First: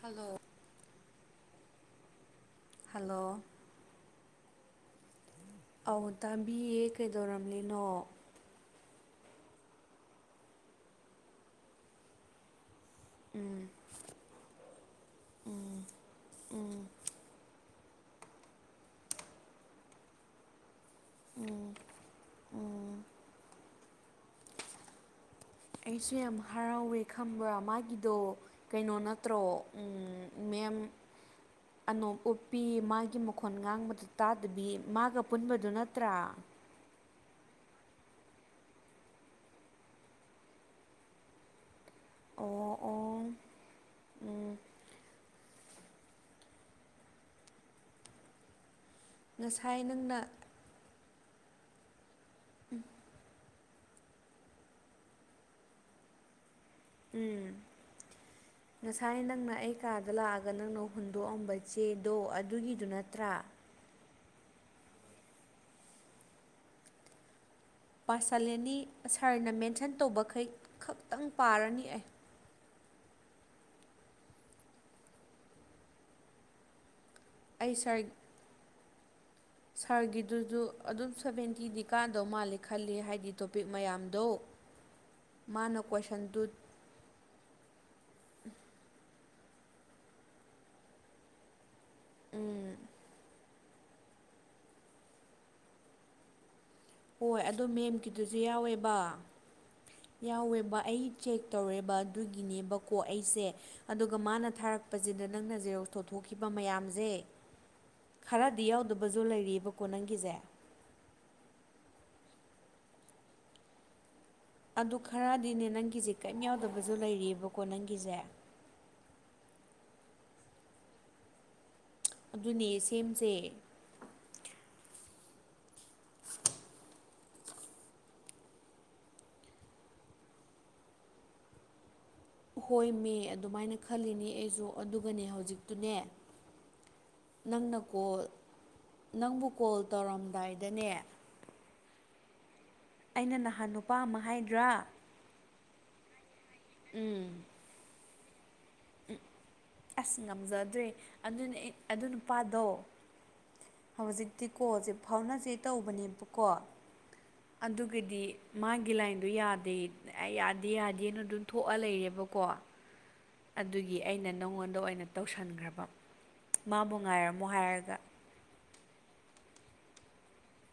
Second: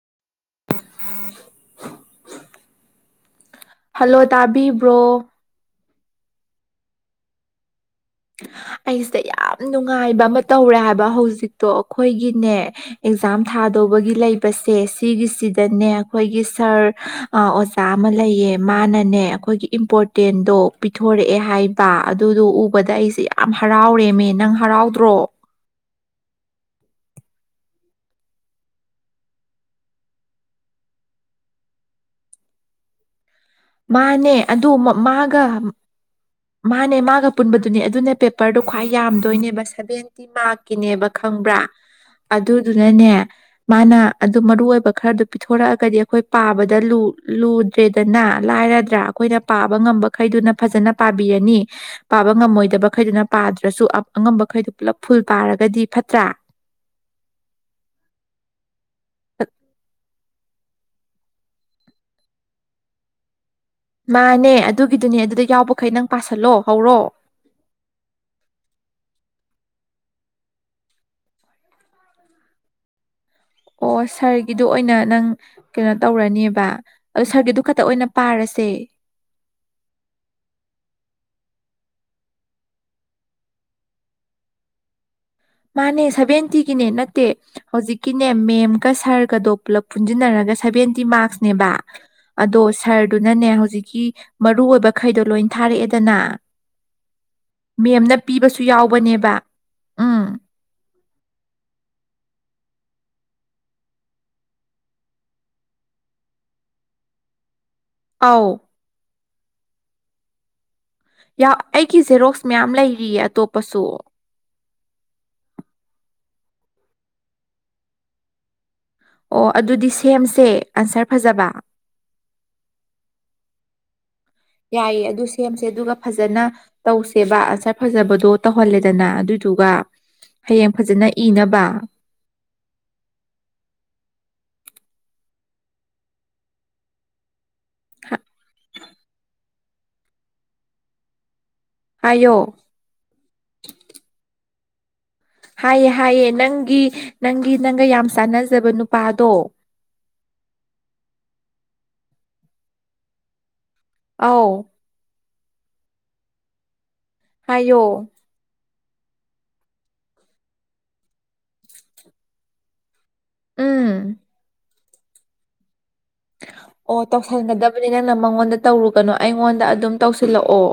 hello hello hello ꯇꯥꯕꯤꯕ꯭ꯔꯣ ꯑꯧ ꯇꯥꯝꯕꯤꯌꯦ ꯀꯩꯗꯧꯔꯕꯂꯤꯅꯣ ꯑꯩꯁꯦ ꯌꯥꯝ ꯅꯨꯡꯉꯥꯏꯕ ꯑꯃ ꯇꯧꯔꯦ ꯍꯥꯏꯕ ꯍꯧꯖꯤꯛꯇꯣ ꯑꯩꯈꯣꯏꯒꯤꯅꯦ ꯑꯦꯛꯖꯥꯝ ꯎꯝ ꯊꯥꯗꯧꯕꯒꯤ ꯂꯩꯕꯁꯦ ꯎꯝ ꯁꯤꯒꯤꯁꯤꯗꯅꯦ ꯑꯩꯈꯣꯏꯒꯤ ꯁꯥꯔ ꯑꯃ ꯂꯩꯌꯦ ꯃꯥꯅꯅꯦ ꯑꯩꯈꯣꯏꯒꯤ ꯏꯝꯄꯣꯔꯇꯦꯟꯗꯣ ꯄꯤꯊꯣꯔꯛꯑꯦ ꯎꯝ ꯍꯥꯏꯕ ꯑꯗꯨꯗꯣ ꯎ ꯎꯝ ꯁꯤ ꯌꯥꯝ ꯍꯔꯥꯎꯔꯦꯃꯦ ꯅꯪ ꯍꯔꯥꯎꯗ꯭ꯔꯣ ꯑꯩꯁꯨ ꯌꯥꯝ ꯍꯔꯥꯎꯋꯦ ꯈꯕ ꯃꯥꯒꯤꯗꯣ ꯀꯩꯅꯣ ꯅꯠꯇ꯭ꯔꯣ ꯃꯦꯝ ꯑꯅꯧꯄꯤ ꯃꯥꯒꯤ ꯃ ꯃꯈꯣꯟ ꯉꯥꯡꯕꯗꯨ ꯃꯥꯅꯦ ꯇꯥꯗꯕꯤ ꯑꯗꯨ ꯃꯥꯒ ꯄꯨꯟꯕꯗꯨ ꯅꯠꯇ꯭ꯔꯥ ꯑꯄꯨꯟꯕꯗꯨꯅꯦ ꯑꯗꯨꯅꯦ ꯄꯦꯄꯔꯗꯣ ꯈ꯭ꯋꯥꯏ ꯌꯥꯝꯗꯣꯏꯅꯦꯕ ꯁꯕꯦꯟꯇꯤ ꯃꯥꯔꯛꯀꯤꯅꯦꯕ ꯈꯪꯕ꯭ꯔꯥ ꯑꯣ ꯑꯗꯨꯗꯨꯅꯅꯦ ꯑꯣ ꯃꯥꯅ ꯑꯗꯨ ꯎꯝ ꯃꯔꯨ ꯑꯣꯏꯕ ꯈꯔꯗ ꯄꯤꯊꯣꯛ ꯊꯣꯔꯛꯑꯒꯗꯤ ꯑꯩꯈꯣꯏ ꯄꯥꯕꯗ ꯂꯨꯗ꯭ꯔꯦꯗꯅ ꯂꯥꯏ ꯄꯥꯕ ꯉꯁꯥꯏ ꯉ ꯅꯪꯅ ꯈꯩꯅ ꯐꯖ ꯄꯥꯕꯤꯔꯅꯤ ꯄꯥ ꯉꯝꯃꯣꯏꯗꯕꯩꯗꯨꯅ ꯅ꯭ꯔꯁꯨ ꯑꯉꯝꯕꯈꯩꯗꯨ ꯄꯨꯜꯂꯞ ꯐꯨꯜ ꯄꯥꯔꯒꯗꯤ ꯐꯠꯇ꯭ꯔꯥ ꯎꯝ ꯉꯁꯥꯏ ꯅꯪꯅ ꯑꯩ ꯀꯥ ꯗ ꯂꯥꯛꯑꯒ ꯅꯪꯅ ꯍꯨꯟꯗꯣꯛꯑꯝꯕ ꯆꯦꯗꯣ ꯑꯗꯨꯒꯤꯗꯨ ꯅꯠꯇ꯭ꯔꯥ ꯃꯥꯅꯦ ꯑꯗꯨꯒꯤꯗꯨꯅꯦ ꯑꯗꯨꯗ ꯌꯥꯎꯕꯈꯩ ꯅꯪ ꯄꯁꯤꯜꯂꯣ ꯍꯧꯔꯣ ꯄꯁꯂꯦꯅꯤ ꯁꯥꯔꯅ ꯃꯦꯟꯁꯟ ꯇꯧꯕꯈꯩ ꯈꯛꯇꯪ ꯄꯥꯔꯅꯤ ꯑꯩ ꯑꯣ ꯁꯥꯔꯒꯤꯗꯣ ꯑꯣꯏꯅ ꯅꯪ ꯀꯩꯅꯣ ꯇꯧꯔꯅꯦꯕ ꯑꯗ ꯁꯥꯔꯒꯤꯗꯨ ꯑꯩ ꯈꯛꯇ ꯁꯥꯔ ꯑꯣꯏꯅ ꯄꯥꯔꯁꯦ ꯁꯥꯔꯒꯤꯗꯨꯁꯨ ꯑꯗꯨꯝ ꯁꯚꯦꯟꯇꯤꯗꯤ ꯀꯥꯟꯗꯧ ꯃꯥꯜꯂꯦ ꯈꯜꯂꯤ ꯍꯥꯏꯗꯤ ꯇꯣꯄꯤꯛ ꯃꯌꯥꯝꯗꯣ [unintelligible] ꯃꯥꯅꯦ ꯀꯣꯏꯁꯟꯗꯨ ꯁꯚꯦꯟꯇꯤꯒꯤꯅꯦ ꯅꯠꯇꯦ ꯍꯧꯖꯤꯛꯀꯤꯅꯦ ꯃꯦꯝꯒ ꯁꯥꯔ ꯎꯝ ꯑ ꯍꯧꯖꯤꯛꯀꯤ ꯃꯔꯨꯑꯣꯕ ꯈꯩꯗꯣ ꯂꯣꯏꯅ ꯊꯥꯔꯛꯑꯦꯗꯅ ꯍꯣꯏ ꯑꯗꯣ ꯃꯦꯝꯅ ꯃꯦꯝꯒꯤꯗꯨꯁꯨ ꯄꯤꯕꯁꯨ ꯌꯥꯎꯋꯦꯕ ꯌꯥꯎꯕꯅꯦꯕ ꯎꯝ ꯌꯥꯎꯋꯦꯕ ꯑꯩ ꯆꯦꯛ ꯇꯧꯔꯦꯕ ꯑꯗꯨꯒꯤꯅꯦꯕꯀꯣ ꯑꯩꯁꯦ ꯑꯗꯨꯒ ꯃꯥꯅ ꯊꯥꯔꯛꯄꯁꯤꯗ ꯅꯪꯅꯔ ꯇꯧꯊꯣꯛꯈꯤꯕ ꯃꯌꯥꯝꯁꯦ ꯑꯧ ꯈꯔꯗꯤ ꯌꯥꯎꯗꯕꯁꯨ ꯂꯩꯔꯤꯕꯀꯣ ꯅꯪꯒꯤꯁꯦ ꯑꯩꯒꯤ ꯖꯦꯔꯣꯛꯁ ꯃꯌꯥꯝ ꯂꯩꯔꯤꯌꯦ ꯑꯇꯣꯞꯄꯁꯨ ꯑꯗꯨ ꯈꯔꯗꯤꯅꯦ ꯅꯪꯒꯤꯁꯦ ꯀꯔꯤꯝ ꯌꯥꯎꯗꯕꯁꯨ ꯂꯩꯔꯤꯑꯕꯀꯣ ꯅꯪꯒꯤꯁꯦ ꯑꯣ ꯑꯗꯨꯗꯤ ꯁꯦꯝꯁꯦ ꯑꯟꯁꯔ ꯐꯖꯕ ꯑꯗꯨꯅꯦ ꯁꯦꯝꯁꯦ ꯌꯥꯏꯌꯦ ꯑꯗꯨ ꯁꯦꯝꯁꯦ ꯑꯗꯨꯒ ꯐꯖꯅ ꯇꯧꯁꯦꯕ ꯑꯟꯁꯔ ꯐꯖꯕꯗꯣ ꯇꯧꯍꯜꯂꯦꯗꯅ ꯑꯗꯨ ꯑꯗꯨꯒ ꯍꯌꯦꯡ ꯐꯖꯅ ꯏꯅꯕ ꯍꯣꯏ ꯃ ꯑꯗꯨꯃꯥꯏꯅ ꯈꯜꯂꯤꯅꯦ ꯑꯩꯁꯨ ꯑꯗꯨꯒꯅꯦ ꯍꯧꯖꯤꯛꯇꯨꯅꯦ [unintelligible] ꯅꯪꯅ ꯀꯣꯜ ꯅꯪꯕꯨ ꯀꯣꯜ ꯇꯧꯔꯝꯗꯥꯏꯗꯅꯦ ꯑꯌꯣ ꯑꯩꯅ ꯅꯍꯥꯟ ꯅꯨꯄꯥ ꯑꯃ ꯍꯥꯏꯗ꯭ꯔꯥ ꯍꯥꯏꯌꯦ ꯍꯥꯏꯌꯦꯦ ꯅꯪꯒꯤ ꯅꯪꯒꯤ ꯅꯪꯒ ꯌꯥꯝ ꯆꯥꯟꯅ ꯎꯝ ꯑꯁ ꯉꯝꯖꯗ꯭ꯔꯦ ꯑꯗꯨꯅꯦ ꯑꯗꯨ ꯅꯨꯄꯥꯗꯣ ꯑꯧ ꯍꯧꯖꯤꯛꯇꯤꯀꯣꯖꯤ ꯐꯥꯎꯅꯁꯦ ꯇꯧꯕꯅꯦꯕꯀꯣ ꯍꯥꯏꯌꯣ ꯑꯗꯨꯒꯗꯤ ꯃꯥꯒꯤ ꯒꯤ ꯂꯥꯏꯟꯗꯣ ꯌꯥꯗꯦ ꯑꯦ ꯌꯥꯗꯦ ꯌꯥꯗꯦꯅ ꯑꯗꯨꯝ ꯊꯣꯛꯑ ꯂꯩꯔꯦꯕꯀꯣ ꯑꯗꯨꯒꯤ ꯎꯝ ꯑꯩꯅ ꯅꯉꯣꯟꯗ ꯑꯣꯏꯅ ꯇꯧꯁꯤꯟꯈ꯭ꯔꯕ ꯑꯣ ꯇꯧꯁꯟꯒꯗꯕꯅꯤ ꯅꯪꯅ ꯃꯉꯣꯟꯗ ꯇꯧꯔꯨꯒꯅꯨ ꯑꯩꯉꯣꯟꯗ ꯑꯗꯨꯝ ꯇꯧꯁꯤꯜꯂꯛꯑꯣ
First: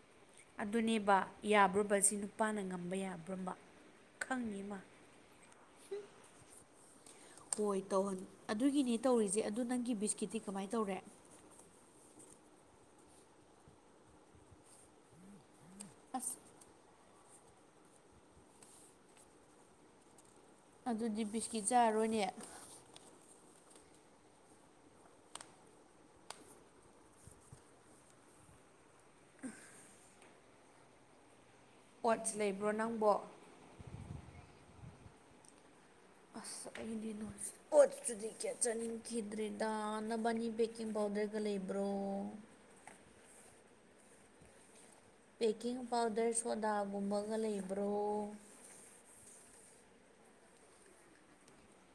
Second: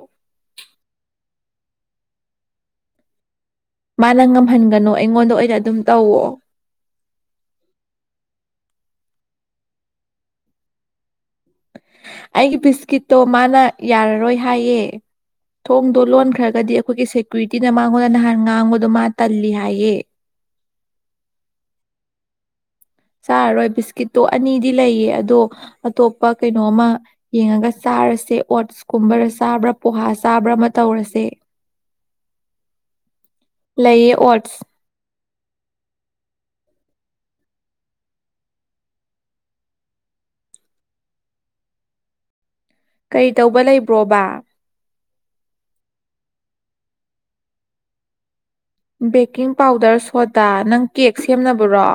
ꯑꯗꯨꯅꯦꯕ ꯌꯥꯕ꯭ꯔꯨꯕꯁꯤ ꯅꯨꯄꯥꯅ ꯉꯝꯕ ꯌꯥꯕ꯭ꯔꯨꯝꯕ ꯃꯥꯅ ꯉꯝꯍꯟꯒꯅꯨ ꯑꯩꯉꯣꯟꯗ ꯑꯣꯏꯅ ꯑꯗꯨꯝ ꯇꯧꯋ ꯍꯣꯏ ꯇꯧꯍꯟ ꯑꯗꯨꯒꯤꯅꯦ ꯇꯧꯔꯤꯁꯦ ꯑꯗꯨ ꯅꯪꯒꯤ ꯕꯤꯁꯀꯤꯠꯇꯤ ꯀꯃꯥꯏꯅ ꯇꯧꯔꯦ ꯑꯩꯒꯤ ꯕꯤꯁꯀꯤꯠꯇꯣ ꯃꯥꯅ ꯌꯥꯔꯔꯣꯏ ꯍꯥꯏꯌꯦ ꯊꯣꯡꯗꯣ ꯑꯁ ꯂꯣꯟꯈ꯭ꯔꯒꯗꯤ ꯑꯩꯈꯣꯏꯒꯤ ꯁꯦꯀ꯭ꯌꯨꯔꯤꯇꯤꯅ ꯃꯥꯉꯣꯟꯗ ꯅꯍꯥꯟ ꯉꯥꯡꯕꯗꯣ ꯃꯥ ꯇꯜꯂꯤ ꯍꯥꯏꯌꯦ ꯑꯗꯨꯗꯤ ꯕꯤꯁꯀꯤꯠ ꯆꯥꯔꯣꯏꯅꯦ ꯆꯥꯔꯔꯣꯏ ꯕꯤꯁꯀꯤꯠꯇꯣ ꯑꯅꯤꯗꯤ ꯂꯩꯌꯦ ꯑꯗꯣ ꯑꯇꯣꯞꯄ ꯀꯩꯅꯣꯝꯃ ꯌꯦꯡꯉꯒ ꯆꯥ ꯆꯥꯔꯁꯦ ꯑꯣꯠꯁ ꯀꯨꯝꯕꯗ ꯆꯥꯕ꯭ꯔꯥ ꯄꯣꯍꯥ ꯆꯥꯕ꯭ꯔꯥ ꯑꯃ ꯇꯧꯔꯁꯦ ꯄꯠꯁ ꯂꯩꯕ꯭ꯔꯣ ꯅꯪꯕꯣ ꯂꯩꯌꯦ ꯑꯣꯠꯁ ꯑꯁ ꯑꯩꯗꯤ ꯀꯣꯠꯨꯗꯤ ꯀꯦ ꯆꯥꯅꯤꯡꯈꯤꯗ꯭ꯔꯦ ꯅꯕꯥꯅꯤ ꯕꯦꯀꯤꯡ ꯄꯥꯎꯗꯔꯒ ꯂꯩꯕ ꯕꯣ ꯀꯔꯤ ꯇꯧꯕ ꯂꯩꯕ꯭ꯔꯣꯕ ꯕꯦꯀꯤꯡ ꯄꯥꯎꯗꯔ ꯁꯣꯗꯥꯒꯨꯝꯕꯒ ꯂꯩꯕ꯭ꯔꯣ ꯕꯦꯛꯀꯤꯡ ꯄꯥꯎꯗꯔ ꯁꯣꯗꯥ ꯅꯪ ꯀꯦꯛ ꯁꯦꯝꯅꯕ꯭ꯔꯣ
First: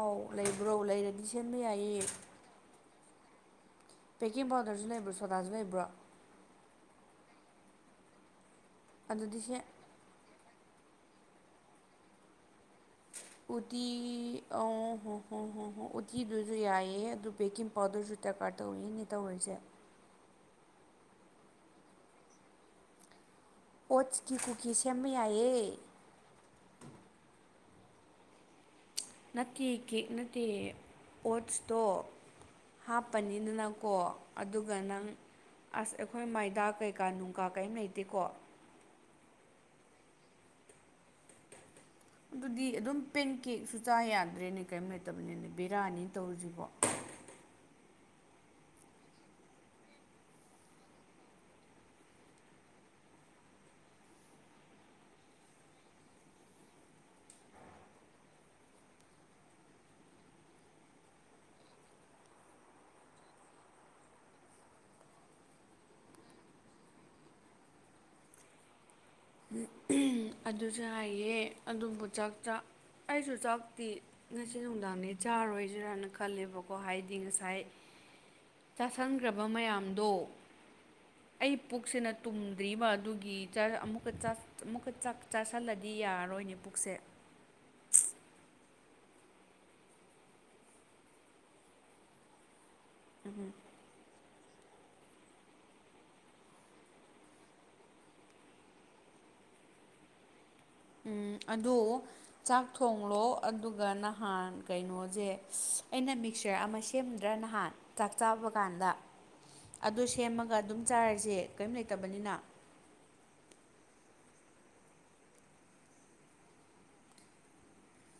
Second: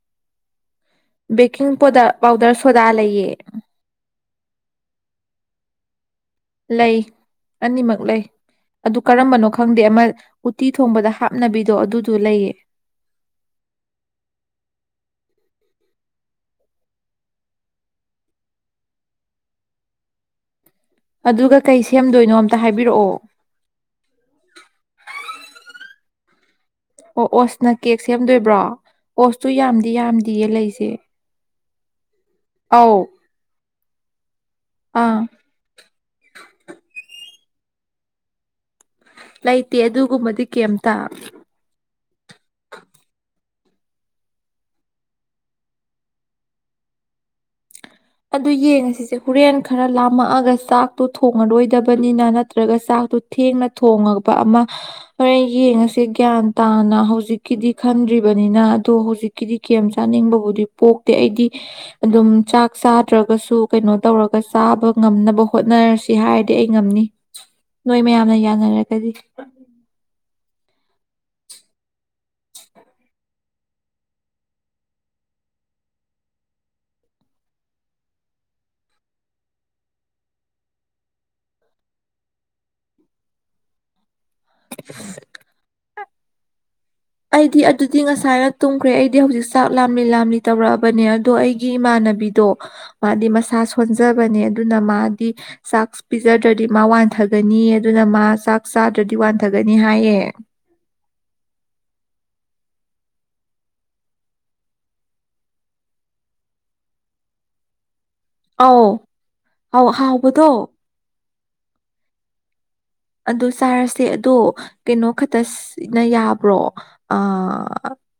ꯑꯥꯎ ꯂꯩꯕ꯭ꯔꯣ ꯂꯩꯔꯗꯤ ꯁꯦꯝꯕ ꯌꯥꯏꯌꯦ ꯆ ꯂꯩꯌꯦ ꯄꯦꯛꯀꯤꯡ ꯄꯥꯎꯗꯔꯁꯨ ꯂꯩꯕ꯭ꯔꯥ ꯁꯣꯗꯥꯁꯨ ꯂꯩꯕ꯭ꯔꯣ ꯂꯩ ꯑꯅꯤꯃꯛ ꯂꯩ ꯑꯗꯨ ꯑꯗꯨꯗꯤ ꯀꯔꯝꯕꯅꯣ ꯁꯦ ꯈꯪꯗꯦ ꯑꯃ ꯎꯇꯤ ꯊꯣꯡꯕꯗ ꯍꯥꯞꯅꯕꯤꯗꯣ ꯑꯗꯨꯗꯨ ꯂꯩꯌꯦ [unintelligible] ꯎꯇꯤ ꯑ ꯍꯣ ꯍꯣ ꯍ ꯍ ꯎꯇꯤꯗꯨꯁꯨ ꯌꯥꯏꯑꯦ ꯑꯗꯨ ꯦꯀꯤꯡ ꯄꯥꯎꯗꯔꯁꯨ ꯇ ꯀꯥꯔ ꯇꯧꯔꯛꯅꯦ ꯇꯧꯔꯤꯁꯦ ꯑꯗꯨꯒ ꯀꯩ ꯁꯦꯝꯗꯣꯏꯅꯣ ꯑꯝꯇ ꯍꯥꯏꯕꯤꯔꯛꯑꯣ ꯑꯣꯠꯁꯀꯤ ꯀꯨꯀꯤꯁ ꯁꯦꯝꯕ ꯌꯥꯏꯌꯦ ꯑꯣ ꯑꯣꯁꯅ ꯀꯦꯛ ꯁꯦꯝꯗꯣꯏꯕ꯭ꯔꯣ ꯑꯣꯁꯇꯨ ꯅꯠꯇꯦ ꯌꯥꯝꯗꯤ ꯀꯦꯛ ꯅꯠꯇꯦ ꯌꯥꯝꯗꯤꯌꯦ ꯂꯩꯁꯦ ꯑꯣꯠꯁꯇꯣ ꯑꯧ ꯍꯥꯞꯄꯅꯤꯗꯅ ꯀꯣ ꯑꯗꯨꯒ ꯅꯪ ꯑꯥ ꯑꯁ ꯑꯩꯈꯣꯏ ꯃꯥꯏꯗꯥ ꯀꯩꯀꯥ ꯅꯨꯡ ꯀꯀꯥ ꯀꯩꯝ ꯂꯩꯇꯦꯀꯣ ꯂꯩꯇꯦ ꯑꯗꯨꯒꯨꯝꯕꯗꯤ ꯀꯩꯝꯇ ꯑꯗꯨꯗꯤ ꯑꯗꯨꯝ ꯄꯦꯟ ꯀꯦꯛꯁꯨ ꯆꯥ ꯌꯥꯗ꯭ꯔꯦꯅꯦ ꯀꯔꯤꯝ ꯂꯩꯇꯕꯅꯤꯅꯦ ꯕꯤꯔꯌꯥꯅꯤ ꯇꯧꯔꯨꯁꯤꯕꯣ ꯑꯗꯨ ꯌꯦꯡꯉꯁꯤꯁꯦ ꯍꯣꯔꯦꯟ ꯈꯔ ꯂꯥꯝꯃꯛꯑꯒ ꯆꯥꯛꯇꯣ ꯊꯣꯡꯉꯔꯣꯏꯗꯕꯅꯤꯅ ꯅꯠꯇ꯭ꯔꯒ ꯆꯥꯛ ꯑꯗꯨ ꯊꯦꯡꯅ ꯊꯣꯉꯕ ꯑꯃ ꯍꯣꯔꯦꯟ ꯌꯦꯡꯉꯁꯦ ꯒ꯭ꯌꯥꯟ ꯇꯥꯅ ꯍꯧꯖꯤꯛꯀꯤꯗꯤ ꯈꯟ ꯗ꯭ꯔꯤꯕꯅꯤꯅ ꯑꯗꯣ ꯍꯧꯖꯤꯛꯀꯤꯗꯤ ꯀꯦꯝ ꯆꯥꯅꯤꯡꯕꯕꯨꯗꯤ ꯄꯣꯛꯇꯦ ꯑꯩꯗꯤ ꯑꯗꯨꯝ ꯆ ꯥꯛ ꯆꯥꯗ꯭ꯔꯒꯁꯨ ꯀꯩꯅꯣ ꯇꯧꯔꯒ ꯆꯥꯕ ꯉꯝꯅꯕ ꯍꯣꯠꯅꯔꯁꯤ ꯍꯥꯏꯔꯗꯤ ꯑꯩ ꯉꯝꯅꯤ ꯅꯣꯏ ꯃꯌꯥꯝꯅ ꯌꯥꯅꯔꯒꯗꯤ ꯑꯗꯨꯁꯨ ꯍꯥꯏꯌꯦꯦ ꯑꯗꯨꯝꯕꯨ ꯆ ꯑꯩꯁꯨ ꯆꯞ ꯍꯛꯇꯤ ꯉꯁꯤ ꯅꯨꯡꯗꯥꯡꯅꯦ ꯆꯥꯔꯣꯏꯁꯤꯔꯥꯅ ꯈꯜꯂꯦꯕꯀꯣ ꯍꯥꯏꯗꯤ ꯉꯁꯥꯏ ꯆꯥꯁꯟꯈ꯭ꯔꯕ ꯃꯌꯥꯝꯗꯣ ꯑꯩ ꯄꯨꯛꯁꯤꯅ ꯇꯨꯝꯗ꯭ꯔꯤꯕ ꯑꯗꯨꯒꯤ ꯑꯃꯨꯛꯀ ꯑꯃꯨꯛꯀ ꯆꯥꯛ ꯆꯥꯥꯁꯜꯂꯗꯤ ꯌꯥꯔꯔꯣꯏꯅꯦ ꯄꯨꯛꯁꯦ ꯑꯩꯗꯤ ꯑꯗꯨꯗꯤ ꯉꯁꯥꯏꯅ ꯇꯨꯝꯈ꯭ꯔꯦ ꯑꯩꯗꯤ ꯍꯧꯖꯤꯛ ꯆꯥꯛ ꯂꯥꯝꯂꯤ ꯂꯥꯝꯂꯤ ꯇꯧꯔꯛꯑꯕꯅꯦ ꯑꯗꯣ ꯑꯩꯒꯤ ꯏꯃꯥꯅ ꯕꯤꯗꯣ ꯃꯥꯗꯤ ꯃꯁꯥ ꯁꯣꯟꯖꯕꯅꯦ ꯑꯗꯨꯅ ꯃꯥꯗꯤ ꯆꯥꯛꯁ ꯄꯤꯖꯗ꯭ꯔꯗꯤ ꯃꯥ ꯋꯥꯟꯊꯒꯅꯤ ꯑꯗꯨꯅ ꯃꯥ ꯆꯥꯛ ꯆꯥꯗ꯭ꯔꯗꯤ ꯋꯥꯟꯊꯒꯅꯤ ꯅꯤ ꯍꯥꯏꯑꯌꯦ ꯎꯝ ꯑꯗꯨ ꯆꯥꯛ ꯊꯣꯡꯂꯣ ꯑꯗꯨꯒ ꯅꯍꯥꯟ ꯀꯩꯅꯣꯁꯦ ꯑꯩꯅ ꯃꯤꯛꯆꯔ ꯑꯃ ꯁꯦꯝꯗ꯭ꯔꯥ ꯅꯍꯥꯟ ꯆꯥꯛ ꯆꯥꯕ ꯑꯧ ꯀꯥꯟꯗ ꯑꯧ ꯑꯗꯨ ꯍꯥꯎꯕꯗꯣ ꯁꯦꯝꯃꯒ ꯑꯗꯨꯝ ꯆꯥꯔꯁꯦ ꯀꯔꯤꯝ ꯂꯩꯇꯕꯅꯤꯅ ꯑꯗꯨ ꯆꯥꯔꯁꯦ ꯑꯗꯣ ꯀꯩꯅꯣ ꯈꯛꯇꯅ ꯌꯥꯕ꯭ꯔꯣ ꯑ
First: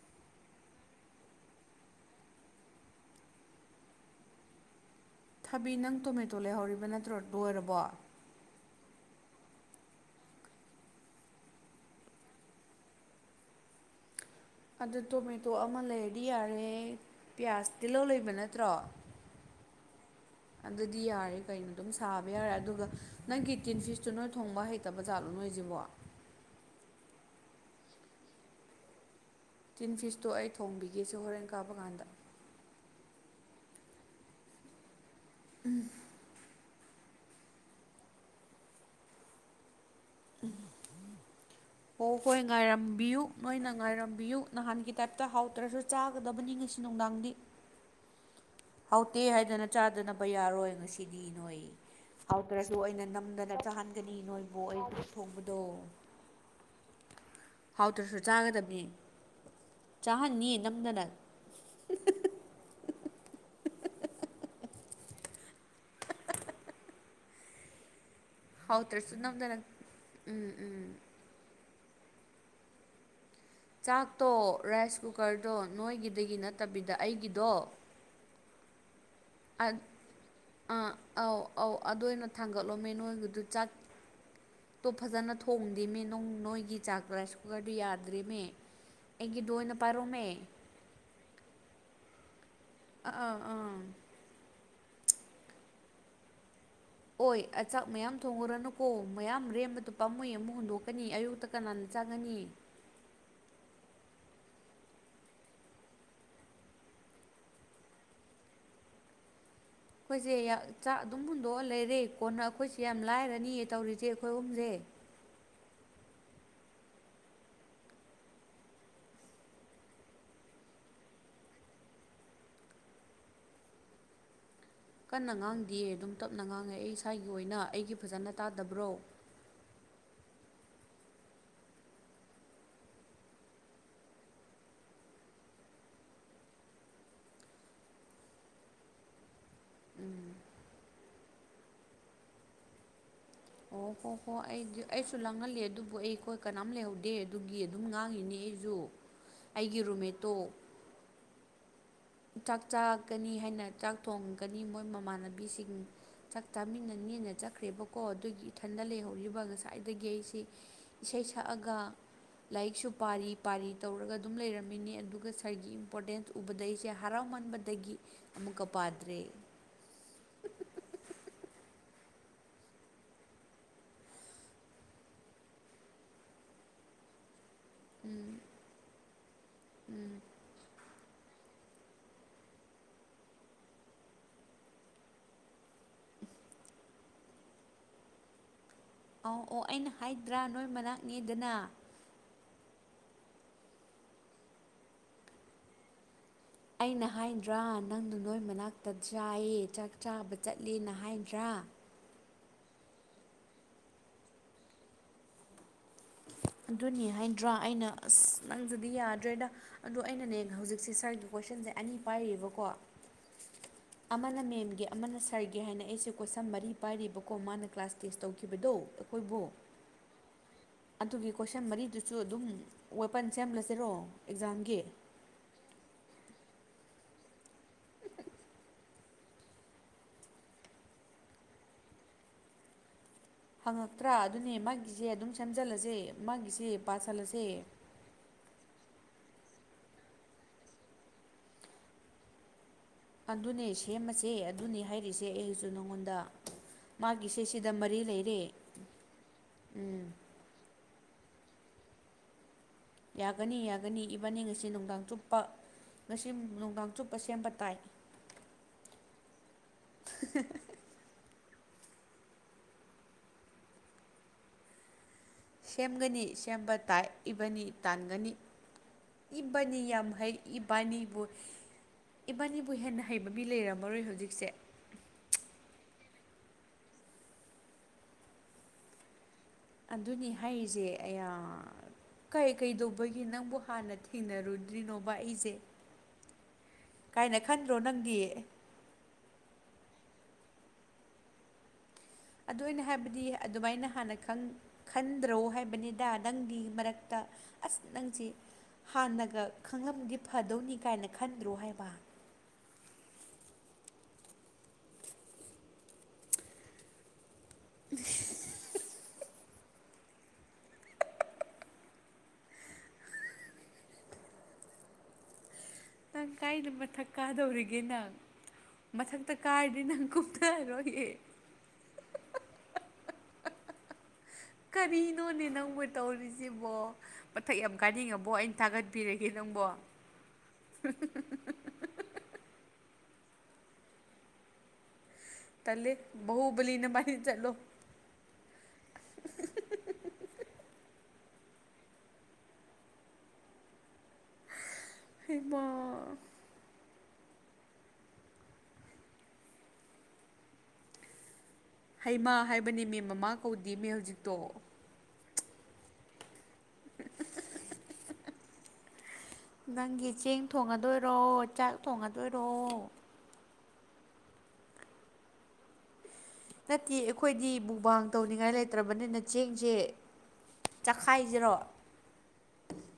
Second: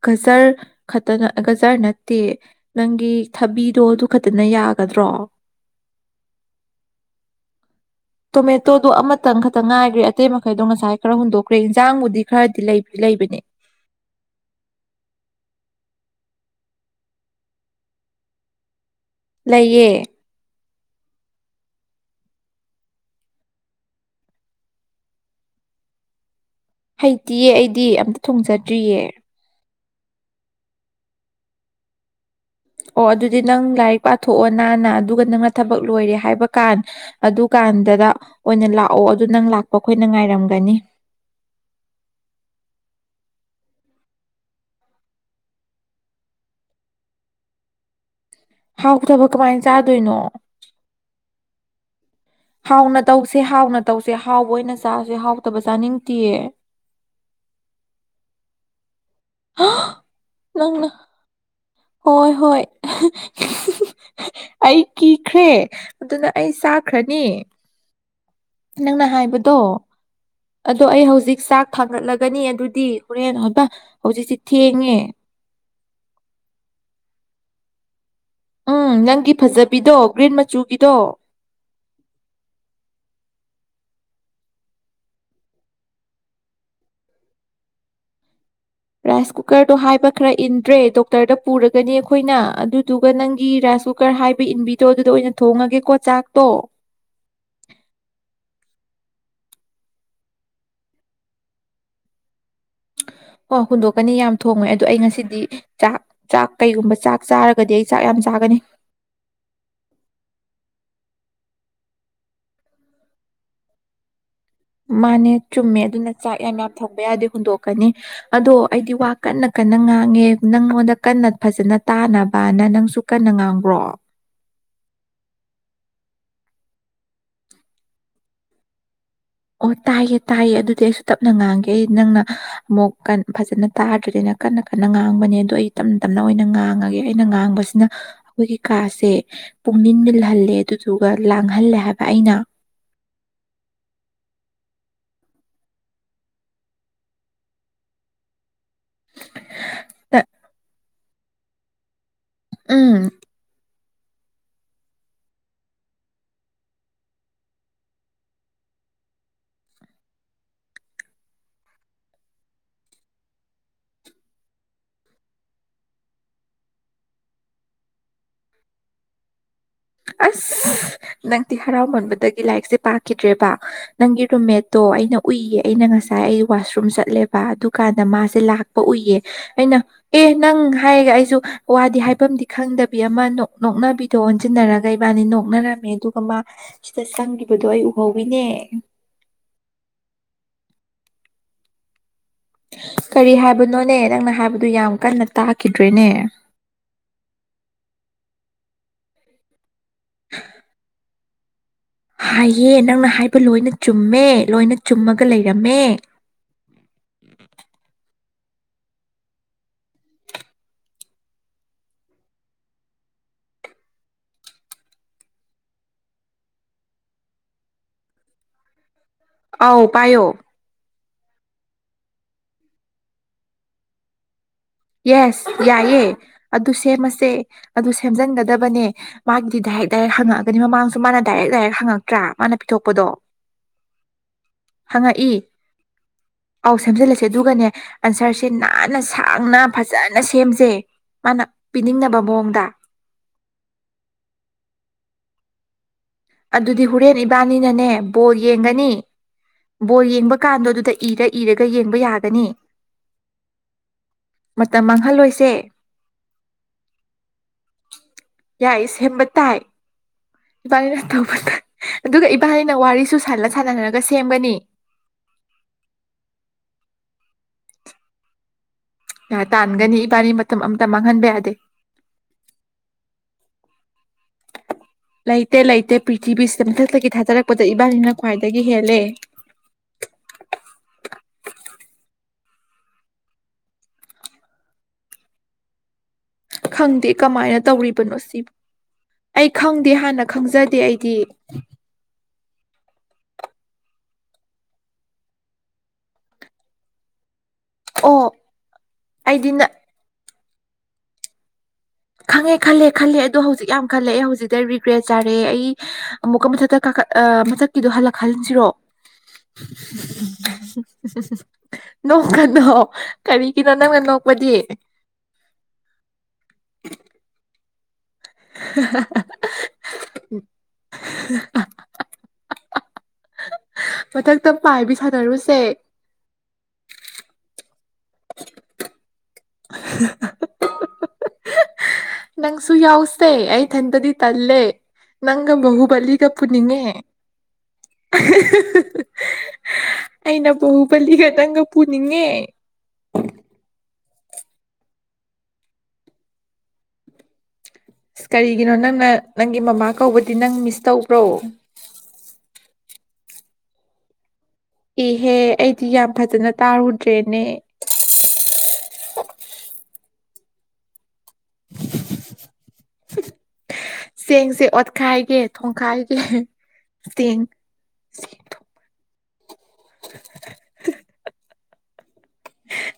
ꯒꯖꯔ ꯈꯛꯇꯅ ꯒꯖꯔ ꯅꯠꯇꯦ ꯅꯪꯒꯤ ꯊꯕꯤꯗꯣ ꯑꯗꯨ ꯈꯛꯇꯅ ꯌꯥꯒꯗ꯭ꯔꯥ ꯊꯕꯤ ꯅꯪ ꯇꯣꯃꯦꯇꯣ ꯂꯩꯍꯧꯔꯤꯕ ꯅꯠꯇ꯭ꯔꯣ ꯂꯣꯏꯔꯕꯣ ꯣ ꯑꯃꯇꯪ ꯇ ꯉꯥꯏꯈ꯭ꯔꯦ ꯑꯇꯩ ꯃꯈꯩꯗꯣ ꯉꯁꯥꯏ ꯈꯔ ꯍꯨꯟꯗꯣꯛꯈ꯭ꯔꯦ ꯏꯟꯁꯥꯡꯕꯨꯗꯤ ꯈꯔꯗꯤ ꯂꯩ ꯂꯩꯕꯅꯦ ꯑꯗꯨ ꯇꯣꯃꯦꯇꯣ ꯑꯃ ꯂꯩꯔꯗꯤ ꯌꯥꯔꯦ ꯄꯤꯌꯥꯁ ꯇꯤꯜꯍꯧ ꯂꯩꯕ ꯅꯠꯇ꯭ꯔꯣ ꯂꯩꯌꯦ ꯑꯗꯨꯗꯤ ꯌꯥꯔꯦ ꯀꯩꯅꯣ ꯑꯗꯨꯝ ꯁꯥꯕ ꯌꯥꯔꯦ ꯑꯗꯨꯒ ꯅꯪꯒꯤ ꯇꯤꯟ ꯐꯤꯁꯇꯨ ꯅꯣꯏ ꯊꯣꯡꯕ ꯍꯩꯇꯕ ꯖꯥꯠꯂꯣ ꯅꯣꯏ ꯍꯧꯖꯤꯕ ꯂꯩꯇꯌꯦ ꯑꯩꯗꯤ ꯑꯝꯇ ꯊꯣꯡꯖꯗ꯭ꯔꯤꯌꯦ ꯆꯤꯟ ꯐꯤꯁꯇꯣ ꯑꯩ ꯊꯣꯡꯕꯤꯒꯦꯁꯦ ꯍꯣꯔꯦꯟ ꯀꯥꯕ ꯀꯥꯟꯗ ꯑꯣ ꯑꯗꯨꯗꯤ ꯅꯪ ꯂꯥꯏꯔꯤꯛ ꯄꯥꯊꯣꯛꯑꯣ ꯅꯥꯅ ꯑꯗꯨꯒ ꯅꯪꯅ ꯊꯕꯛ ꯂꯣꯏꯔꯦ ꯍꯥꯏꯕꯀꯥꯟ ꯑꯗꯨꯀꯥꯟꯗꯗ ꯑꯣꯏꯅ ꯂꯥꯛꯑꯣ ꯑꯗꯨ ꯅꯪ ꯂ ꯑꯣ ꯍꯣꯏ ꯉꯔꯝꯕꯤꯌꯨ ꯅꯣꯏꯅ ꯉꯥꯏꯔꯝꯕꯤꯌꯨ ꯅꯍꯥꯟꯒꯤ ꯇꯥꯏꯞꯇ ꯍꯥꯎꯗ꯭ꯔꯁꯨ ꯆꯥꯒꯗꯕꯅꯤ ꯉꯁꯤ ꯅꯨꯡꯗꯥꯡꯗꯤ ꯍꯥꯎꯇꯦ ꯍꯥꯎꯇꯕ ꯀꯃꯥꯏꯅ ꯍꯥꯏꯗꯅ ꯆꯥꯗꯣꯏꯅꯣ ꯆꯥꯗꯅꯕ ꯌꯥꯔꯣꯏ ꯉꯁꯤꯗꯤ ꯅꯣꯏ ꯍꯥꯎꯇ꯭ꯔꯁꯨ ꯍꯥꯎꯅ ꯑꯩꯅ ꯇꯧꯁꯦ ꯅꯝꯗꯅ ꯍꯥꯎꯅ ꯇꯧꯁꯦ ꯆꯥꯍꯟꯒꯅꯤ ꯍꯥꯎꯕ ꯅꯣꯏꯕꯨ ꯑꯣꯏꯅ ꯑꯩ ꯆꯥꯁꯦ ꯊꯣꯡꯕꯗꯣ ꯍꯥꯎꯇꯕ ꯆꯥꯅꯤꯡꯇꯦꯌꯦ ꯍꯥꯎꯇ꯭ꯔꯁꯨ ꯆꯥꯒꯗꯕꯅꯦ ꯆꯥꯍꯟꯅꯤꯌꯦ ꯅꯪꯅ ꯅꯝꯗꯅ ꯍꯣꯏ ꯍꯣꯏ ꯑꯩ ꯀꯤꯈ꯭ꯔꯦ ꯑꯗꯨꯅ ꯑꯩ ꯆꯥꯈ꯭ꯔꯅꯤ ꯅꯪꯅ ꯍꯥꯎꯇ꯭ꯔꯁꯨ ꯍꯥꯏꯕꯗꯣ ꯅꯝꯗꯅ ꯎꯝ ꯎꯝ ꯑꯗꯣ ꯑꯩ ꯍꯧꯖꯤꯛ ꯆꯥꯛ ꯊꯥꯡꯒꯠꯂꯒꯅꯤ ꯑꯗꯨꯗꯤ ꯍꯣꯔꯦꯟ ꯆꯥꯛꯇꯣ ꯍꯧꯖꯤꯛꯁꯤ ꯊꯦꯡꯉꯦ ꯔꯥꯏꯁ ꯀꯨꯀꯔꯗꯣ ꯅꯣꯏꯒꯤꯗꯒꯤ ꯅꯠꯇꯕꯤꯗ ꯑꯩꯒꯤꯗꯣ ꯎꯝ ꯅꯪꯒꯤ ꯑ ꯐꯖꯕꯤꯗꯣ ꯒ꯭ꯔꯤꯟ ꯃꯆꯨꯒꯤꯗꯣ ꯑꯥ ꯑꯧ ꯑꯧ ꯑꯗꯨ ꯑꯣꯏꯅ ꯊꯥꯡꯒꯠꯂꯣꯃꯦ ꯅꯣꯏꯒꯤꯗꯨ ꯆꯥꯛ ꯇꯣ ꯐꯖꯅ ꯊꯣꯡꯗꯦꯃꯦ ꯅꯣꯏꯒꯤ ꯆꯥꯛꯇ ꯔꯥꯏꯁ ꯀꯨꯀꯔꯗꯨ ꯌꯥꯗ꯭ꯔꯤꯃꯦ ꯔꯥꯏꯁ ꯀꯨꯀꯔꯗꯣ ꯍꯥꯏꯕ ꯈꯔ ꯏꯟꯗ꯭ꯔꯦ ꯗꯣꯛꯇꯔꯗ ꯄꯨꯔꯒꯅꯤ ꯑꯩꯈꯣꯏꯅ ꯑꯥ ꯑꯗꯨꯗꯨꯒ ꯑꯥ ꯅꯪꯒꯤ ꯑꯥ ꯔꯥꯏꯁ ꯀꯨꯀꯔ ꯍꯥꯏꯕ ꯏꯟꯕꯤꯗꯣ ꯑꯗꯨꯗ ꯑꯣꯏꯅ ꯊꯣꯡꯉꯒꯦꯀꯣ ꯆꯥꯛꯇꯣ ꯍ ꯆꯆꯥꯛ ꯃꯌꯥꯝ ꯊꯣꯡꯉꯨꯔꯅꯨꯀꯣ ꯃꯌꯥꯝ ꯔꯦꯝꯕꯗꯨ ꯄꯥꯝꯃꯩ ꯑꯃꯨꯛ ꯍꯨꯟꯗꯣꯛꯀꯅꯤ ꯑꯌꯨꯛꯇ ꯀꯅꯥꯅ ꯆꯪꯒꯅꯤ ꯑꯣ ꯍꯨꯟꯗꯣꯛꯀꯅꯤ ꯌꯥꯝ ꯊꯣꯡꯉꯦ ꯑꯗꯣ ꯑꯩ ꯉꯁꯤꯗꯤ ꯆꯥꯛ ꯆꯥꯛ ꯀꯩꯒꯨꯝꯕ ꯆꯥꯛ ꯆꯥꯔꯒꯗꯤ ꯑꯩ ꯆꯥꯛ ꯌꯥꯝ ꯆꯥ ꯍꯥꯏꯒꯅꯤ [inaudible] [unintelligible] ꯑꯩꯈꯣꯏꯁꯦ ꯆꯥꯛ ꯑꯗꯨꯝ ꯍꯨꯟꯗꯣꯛꯑ ꯂꯩꯔꯦ ꯀꯣꯟꯅ ꯑꯩꯈꯣꯏꯁꯦ ꯌꯥꯝ ꯂꯥꯏꯔꯅꯤ ꯇꯧꯔꯤꯁꯦ ꯑꯍꯨꯝꯁꯦ ꯃꯅꯦ ꯆꯨꯝꯃꯦ ꯑꯗꯨꯅ ꯆꯥꯛ ꯌꯥꯝ ꯌꯥꯝ ꯊꯣꯡꯕ ꯌꯥꯗꯦ ꯍꯨꯟꯗꯣꯛꯀꯅꯤ ꯑꯗꯣ ꯑꯩꯗꯤ ꯋꯥ ꯀꯟꯅ ꯀꯟꯅ ꯉꯥꯡꯉꯦ ꯅꯪꯉꯣꯟꯗ ꯀꯟꯅ ꯐꯖꯅ ꯇꯥꯅꯕꯅ ꯅꯪꯁꯨ ꯀꯟꯅ ꯉꯥꯡꯈ꯭ꯔꯣ [inaudible] [unintelligible] ꯀꯟꯅ ꯉꯥꯡꯗꯌꯦ ꯑꯗꯨꯝ ꯇꯞꯅ ꯉꯥꯡꯉꯦ ꯑꯩ ꯏꯁꯥꯒꯤ ꯑꯣꯏꯅ ꯑꯩꯒꯤ ꯐꯖꯅ ꯇꯥꯗꯕ꯭ꯔꯣ ꯑꯣ ꯇꯥꯏꯌꯦ ꯇꯥꯏꯌꯦ ꯑꯗꯨꯗꯤ ꯑꯩꯁꯨ ꯇꯞꯅ ꯉꯥꯡꯒꯦ ꯑꯩ ꯅꯪꯅ ꯑꯃꯨꯛ ꯐꯖꯅ ꯇꯥꯗ꯭ꯔꯗꯤ ꯅ ꯀꯟꯅ ꯀꯟꯅ ꯉꯥꯡꯕꯅꯦ ꯑꯗꯣ ꯑꯩ ꯇꯞꯅ ꯇꯞꯅ ꯑꯣꯏꯅ ꯉꯥꯡꯉꯒꯦ ꯑꯩꯅ ꯉꯥꯡꯕꯁꯤꯅ ꯑꯩꯈꯣꯏꯒꯤ ꯀꯥꯁꯦ ꯄꯨꯡꯅꯤꯟ ꯃꯜꯍꯜꯂꯦ ꯑꯗꯨꯗꯨꯒ ꯂꯥꯡꯍꯜꯂꯦ ꯍꯥꯏꯕ ꯑꯩꯅ [inaudible] [unintelligible] ꯑꯣ ꯍꯣ ꯍꯣ ꯑꯩꯗꯤ ꯑꯩꯁꯨ ꯂꯥꯡꯍꯜꯂꯤꯦ ꯑꯗꯨꯕꯨ ꯑꯩꯈꯣꯏ ꯀꯅꯥꯝ ꯂꯩꯍꯧꯗꯦ ꯑꯗꯨꯒꯤ ꯑꯗꯨꯝ ꯉꯥꯡꯉꯤꯅꯤ ꯑꯩ ꯨ ꯑꯩꯒꯤ ꯔꯣꯃꯦꯇꯣ ꯆꯥꯛ ꯎꯝ ꯆꯥꯔꯛꯀꯅꯤ ꯍꯥꯏꯅ ꯆꯥꯛ ꯇꯣꯡꯒꯅꯤ ꯃꯣꯏ ꯃꯃꯥꯟꯅꯕꯤꯁꯤꯡ ꯆꯥꯛ ꯆꯥꯃꯤꯟꯅꯅꯦꯅ ꯆꯠꯈ꯭ꯔꯦꯕꯀꯣ ꯑꯗꯨꯒꯤ ꯏꯊꯟꯗ ꯂꯩ ꯇꯧꯔꯤꯕ ꯉꯁꯥꯏꯗꯒꯤ ꯑꯩꯁꯤ ꯏꯁꯩ ꯁꯛꯑꯒ ꯂꯥꯏꯔꯤꯛꯁꯨ ꯄꯥꯔꯤ ꯄꯥꯔꯤ ꯇꯧꯔꯒ ꯑꯗꯨꯝ ꯂꯩꯔꯝꯃꯤꯅꯤ ꯑꯗꯨꯒ ꯁꯥꯔꯒꯤ ꯏꯝꯄꯣꯔꯇꯦꯟꯁ ꯎꯕꯗꯩꯁꯦ ꯍꯔꯥꯎꯃꯟꯕꯗꯒꯤ ꯑꯃꯨꯛꯀ ꯄꯥꯗ꯭ꯔꯦ ꯑꯁ ꯅꯪꯗꯤꯤ ꯍꯔꯥꯎꯃꯟꯕꯗꯒꯤ ꯂꯥꯏꯔꯤꯛꯁꯦ ꯄꯥꯈꯤꯗ꯭ꯔꯦꯕ ꯅꯪꯒꯤ ꯔꯨꯝꯃꯦꯠꯇꯣ ꯑꯩꯅ ꯎꯏꯌꯦ ꯑꯩꯅ ꯉꯁꯥꯏ ꯑꯩ ꯋꯥꯁꯔꯨꯝ ꯆꯠꯂꯦꯕ ꯑꯗꯨꯀꯥꯟꯗ ꯎꯝ ꯃꯥꯁꯦ ꯂꯥꯛꯄ ꯎꯏꯌꯦ ꯑꯩꯅ ꯎꯝ ꯑꯦ ꯅꯪ ꯍꯥꯏꯔꯒ ꯑꯩꯁꯨ ꯋꯥꯗꯤ ꯍꯥꯏꯐꯝꯗꯤ ꯈꯪꯗꯕꯤ ꯑꯃ ꯅꯣꯛꯅꯕꯤꯗꯣ ꯑꯣꯟꯁꯤꯟꯅꯔ ꯒꯩꯕꯥꯅꯤ ꯅꯣꯛꯅꯔꯝꯃꯦ ꯑꯗꯨꯒ ꯃꯥ ꯁꯤꯗ ꯆꯪꯈꯤꯕꯗꯣ ꯑꯩ ꯎꯍꯧꯋꯤꯅꯦ ꯑꯧ ꯑꯣ ꯑꯩꯅ ꯍꯥꯏꯗ꯭ꯔꯥ ꯅꯣꯏ ꯃꯅꯥꯛꯅꯤꯗꯅ ꯀꯔꯤ ꯍꯥꯏꯕꯅꯣꯅꯦ ꯅꯪꯅ ꯍꯥꯏꯕꯗꯨ ꯌꯥꯝ ꯀꯟꯅ ꯇꯥꯈꯤꯗ꯭ꯔꯦꯅꯦ ꯑꯩꯅ ꯍꯥꯏꯗ꯭ꯔꯥ ꯅꯪꯅ ꯅꯣꯏ ꯃꯅꯥꯛꯇ ꯆꯥꯏꯌꯦ ꯆꯥꯛ ꯆꯥꯕ ꯆꯠꯂꯤꯦꯅ ꯍꯥꯏꯗ꯭ꯔꯥ ꯍꯥꯏꯌꯦ ꯅꯪꯅ ꯍꯥꯏꯕ ꯂꯣꯏꯅ ꯆꯨꯝꯃꯦ ꯂꯣꯏꯅ ꯆꯨꯝꯃꯒ ꯂꯩꯔꯝꯃꯦ ꯑꯗꯨꯅꯤ ꯍꯥꯏꯗ꯭ꯔꯥ ꯑꯩꯅ ꯑꯁ ꯅꯪꯁꯨꯗꯤ ꯌꯥꯗ꯭ꯔꯦꯗ ꯑꯗꯣ ꯑꯩꯅꯅꯦ ꯍꯧꯖꯤꯛꯁꯦ ꯁꯥꯔꯒꯤ ꯀꯣꯏꯁꯟꯁꯦ ꯑꯅꯤ ꯄꯥꯏꯔꯤꯕꯀꯣ [unintelligible] ꯑꯃꯅ ꯃꯦꯝꯒꯦ ꯑꯃꯅ ꯁꯔꯒꯦ ꯍꯥꯏꯅ ꯑꯩꯁꯦ ꯀꯣꯏꯁꯝ ꯃꯔꯤ ꯄꯥꯏꯔꯤꯕꯀꯣ ꯃꯥꯅ ꯀ꯭ꯂꯥꯁ ꯇꯦꯁ ꯇꯧꯈꯤꯕꯗꯣ ꯑꯩꯈꯣꯏꯕꯨ ꯑꯥꯎ ꯄꯥꯏꯌꯣ ꯑꯗꯨꯒꯤ ꯀꯣꯏꯁꯟ ꯃꯔꯤꯗꯨꯁꯨ ꯑꯗꯨꯝ ꯋꯦꯄꯟ ꯁꯦꯝꯂꯁꯤꯔꯣ ꯑꯦꯛꯖꯥꯝ ꯌꯦꯁ ꯌꯥꯏꯑ ꯑꯗꯨ ꯁꯦꯝꯃꯁꯦ ꯑꯗꯨ ꯁꯦꯝꯖꯟꯒꯗꯕꯅꯦ ꯃꯥꯒꯤꯗꯤ ꯗꯥꯏꯔꯦꯛ ꯗꯥꯏꯔꯦꯛ ꯍꯪꯉꯛꯑꯒꯅꯤ ꯃꯃꯥꯡꯁꯨ ꯃꯥꯅ ꯗꯥꯏꯔꯦꯛ ꯂꯥꯏꯔꯤꯛ ꯍꯪꯉꯛꯇ꯭ꯔꯥ ꯃꯥꯅ ꯄꯤꯊꯣꯛꯄꯗꯣ ꯍꯪꯉꯛꯇ꯭ꯔꯥ ꯑꯗꯨꯅꯦ ꯃꯥꯒꯤꯁꯦ ꯑꯗꯨꯝ ꯍꯪꯉꯛꯏ ꯁꯦꯝꯖꯤꯜꯂꯁꯦ ꯃꯥꯒꯤꯁꯦ ꯄꯥꯁꯤꯜꯂꯁꯦ ꯁꯦ ꯅꯥꯟꯅ ꯁꯥꯡꯅ ꯐꯖꯅ ꯁꯦꯝꯖꯩ ꯃꯥꯅ ꯄꯤꯅꯤꯡꯅꯕ ꯃꯑꯣꯡꯗ ꯑꯗꯨꯅꯦ ꯁꯦꯝꯃꯁꯦ ꯑꯗꯨꯅꯤ ꯍꯥꯏꯔꯤꯁꯦ ꯑꯩꯁꯨ ꯅꯉꯣꯟ ꯑꯗꯨꯗꯤ ꯍꯣꯔꯦꯟ ꯏꯕꯥꯅꯤꯅꯅꯦ ꯕꯣꯜ ꯂꯩꯔꯦ ꯌꯦꯡꯒꯅꯤ ꯕꯣꯜ ꯎꯝ ꯌꯦꯡꯕ ꯀꯥꯟꯗ ꯑꯗꯨꯗ ꯏꯔ ꯏꯔꯒ ꯌꯦꯡꯕ ꯌꯥꯒꯅꯤ ꯌꯥꯒꯅꯤ ꯌꯥꯒꯅꯤ ꯏꯕꯥꯅꯤ ꯑꯁꯤ ꯃꯇꯝ ꯅꯨꯡꯗꯥꯡ ꯆꯨꯞꯄ ꯃꯥꯡꯍꯜꯂꯣꯏꯁꯦ ꯉꯁꯤ ꯅꯨꯡꯗꯥꯡ ꯆꯨꯞꯄ ꯁꯦꯝꯕ ꯇꯥꯏ ꯌꯥꯏꯁ ꯇꯥꯏ ꯄꯥ ꯔꯁꯥꯄꯔꯗ ꯑꯗꯨꯒ ꯏꯕꯥꯅꯤꯅ ꯋꯥꯔꯤꯁꯨ ꯁꯥꯟꯅ ꯁꯥꯟꯅꯅꯔꯒ ꯁꯦꯝꯒꯅꯤ ꯁꯦꯝꯒꯅꯤ ꯁꯦꯝꯕ ꯇꯥꯏ ꯏꯕꯅꯤ ꯇꯥꯟꯒꯅꯤ ꯏꯕꯥꯅꯤ ꯇꯥꯟꯒꯅꯤ ꯌꯥꯝ ꯏꯕꯥꯅꯤ ꯍꯩ ꯃꯇꯝ ꯑꯃꯇ ꯏꯕꯥꯅꯤꯕꯨ ꯃꯥꯡꯍꯟꯕ ꯌꯥꯗꯦ ꯏꯕꯥꯅꯤꯕꯨ ꯍꯦꯟꯅ ꯍꯩꯕ ꯃꯤ ꯂꯩꯔꯝꯃꯔꯣꯏ ꯍꯧꯖꯤꯛꯁꯦ ꯂꯩꯇꯦ ꯂꯩꯇꯦ ꯄ꯭ꯔꯤꯊꯤꯕꯤꯁꯤꯗ ꯃꯊꯛꯇꯒꯤ ꯊꯥꯗꯔꯛꯄꯗ ꯏꯕꯥꯅꯤꯅ ꯈ꯭ꯋꯥꯏꯗꯒꯤ ꯍꯦꯜꯂꯦ ꯑꯗꯨꯅꯤ ꯍꯥꯏꯔꯤꯁꯦ ꯑꯌꯥ ꯀꯩ ꯀꯩꯗꯧꯕꯒꯤꯦ ꯅꯪꯕꯨ ꯍꯥꯟꯅ ꯊꯦꯡꯅꯔꯨꯗ꯭ꯔꯤꯅꯣꯕ ꯑꯩꯁꯦ ꯈꯪꯗꯦ ꯀꯥꯏꯅ ꯀꯃꯥꯏꯅ ꯈꯟꯗ꯭ꯔꯣ ꯇꯧꯔꯤꯕꯅꯣ ꯅꯪꯗꯤ ꯁꯤꯕꯨ ꯑꯩ ꯈꯪꯗꯦ ꯗꯗꯤ ꯍꯥꯟꯅ ꯈꯪꯖꯗꯦ ꯑꯩꯗꯤ ꯑꯗꯨ ꯑꯣꯏꯅ ꯍꯥꯏꯕꯗꯤ ꯑꯗꯨꯃꯥꯏꯅ ꯍꯥꯟꯅ ꯈꯟꯗ꯭ꯔꯣ ꯍꯥꯏꯕꯅꯤꯗ ꯅꯪꯒꯤ ꯃꯔꯛꯇ ꯑꯁ ꯅꯪꯁꯦ ꯑꯣ ꯍꯥꯟꯅꯒ ꯑꯩꯗꯤ ꯅ ꯈꯪꯉꯗꯤ ꯐꯗꯧꯅꯤ ꯀꯥꯏꯅ ꯈꯟꯗ꯭ꯔꯣ ꯍꯥꯏꯕ ꯈꯪꯉꯦ ꯈꯜꯂꯦ ꯈꯜꯂꯦ ꯑꯗꯣ ꯍꯧꯖꯤꯛ ꯌꯥꯝ ꯈꯜꯂꯦ ꯍꯧꯖꯤꯛꯇ ꯔꯤꯒ꯭ꯔꯦꯠ ꯆꯥꯔꯦ ꯑꯩ ꯑꯃꯨꯛꯀ ꯃꯊꯛꯇ ꯃꯆꯛꯀꯤꯗꯣ ꯍꯜꯂꯛꯍꯍꯟꯁꯤꯔꯣ ꯅꯣꯡ ꯀꯅꯣ ꯀꯔꯤꯒꯤꯅꯣ ꯅꯪꯅ ꯅꯣꯛꯄꯗꯤ ꯅꯪ ꯀꯥꯏꯅ ꯃꯊꯛ ꯀꯥꯗꯧꯔꯤꯒꯦ ꯅꯪ ꯃꯊꯛ ꯇ ꯀꯥꯗꯤꯅꯪꯒꯨꯞꯇꯔꯣꯦ ꯃꯊꯛꯇ ꯄꯥꯏꯕꯤ ꯀꯔꯤꯅꯣꯅꯦ ꯁꯥꯟꯅꯔꯨꯁꯦ ꯅꯪꯕꯨ ꯇꯧꯔꯤꯁꯤꯕꯣ ꯃꯊꯛ ꯌꯥꯝ ꯀꯥꯅꯤꯡꯉꯕꯣ ꯑꯩꯅ ꯊꯥꯒꯠꯄꯤꯔꯒꯦ ꯅꯪꯕꯣ ꯅꯪꯁꯨꯨ ꯌꯥꯎꯁꯦ ꯑꯠ ꯍꯟꯗꯗꯤ ꯇꯜꯦ ꯅꯪ ꯇꯜꯂꯦ ꯍꯨꯕꯂꯤꯒ ꯕꯍꯨꯕꯂꯤ ꯄꯨꯅꯤꯉꯦ ꯅꯕꯥꯅꯤ ꯆꯠꯂꯣ ꯑꯩꯅ ꯇꯣ ꯄꯜꯂꯤ ꯈꯇꯪꯒ ꯄꯨꯅꯤꯡꯉꯦ ꯍꯕ ꯑꯁ ꯀꯔꯤꯒꯤꯅꯣ ꯅꯪꯅ ꯅꯪꯒꯤ ꯃꯃꯥ ꯀꯧꯕꯗꯤ ꯅꯪ ꯃꯤꯁ ꯇꯈ꯭ꯔꯣ ꯍꯩꯃꯥ ꯍꯥꯏꯕꯅꯦ ꯃꯦꯝ ꯃꯃꯥ ꯀꯧꯗꯤ ꯃꯦꯨꯖꯤꯛꯇꯣ ꯍꯦ ꯑꯩꯗꯤ ꯌꯥꯝ ꯐꯖꯅ ꯇꯥꯔꯨꯗ꯭ꯔꯦꯅꯦ ꯅꯪꯒꯤ ꯆꯦꯡ ꯊꯣꯡꯉꯗꯣꯏꯔꯣ ꯆꯥꯛ ꯊꯣꯡꯉꯗꯣꯏꯔꯣ ꯆꯦꯡꯁꯦ ꯑꯣꯠꯈꯥꯏꯒꯦ ꯊꯣꯡꯈꯥꯏꯒ ꯅꯠꯇꯦ ꯑꯩꯈꯣꯏꯗꯤ ꯕꯨꯕꯥꯡ ꯇꯧꯅꯤꯡꯉꯥꯏ ꯂꯩꯇ꯭ꯔꯕꯅꯤꯅ ꯆꯦꯡ ꯆꯦ ꯆꯈꯥꯏꯖꯔꯣ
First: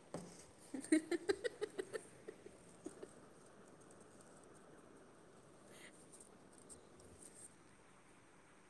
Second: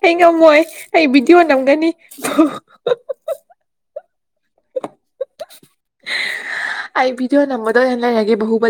ꯑꯩ ꯉꯝꯃꯣꯏ ꯑꯩ ꯚꯤꯗꯤꯑꯣ ꯅꯝꯒꯅꯤ [unintelligible] ꯑꯩꯚꯗꯤꯑꯣ ꯅꯃꯗ ꯍ ꯂꯩ ꯂꯒꯦ ꯍꯨꯕ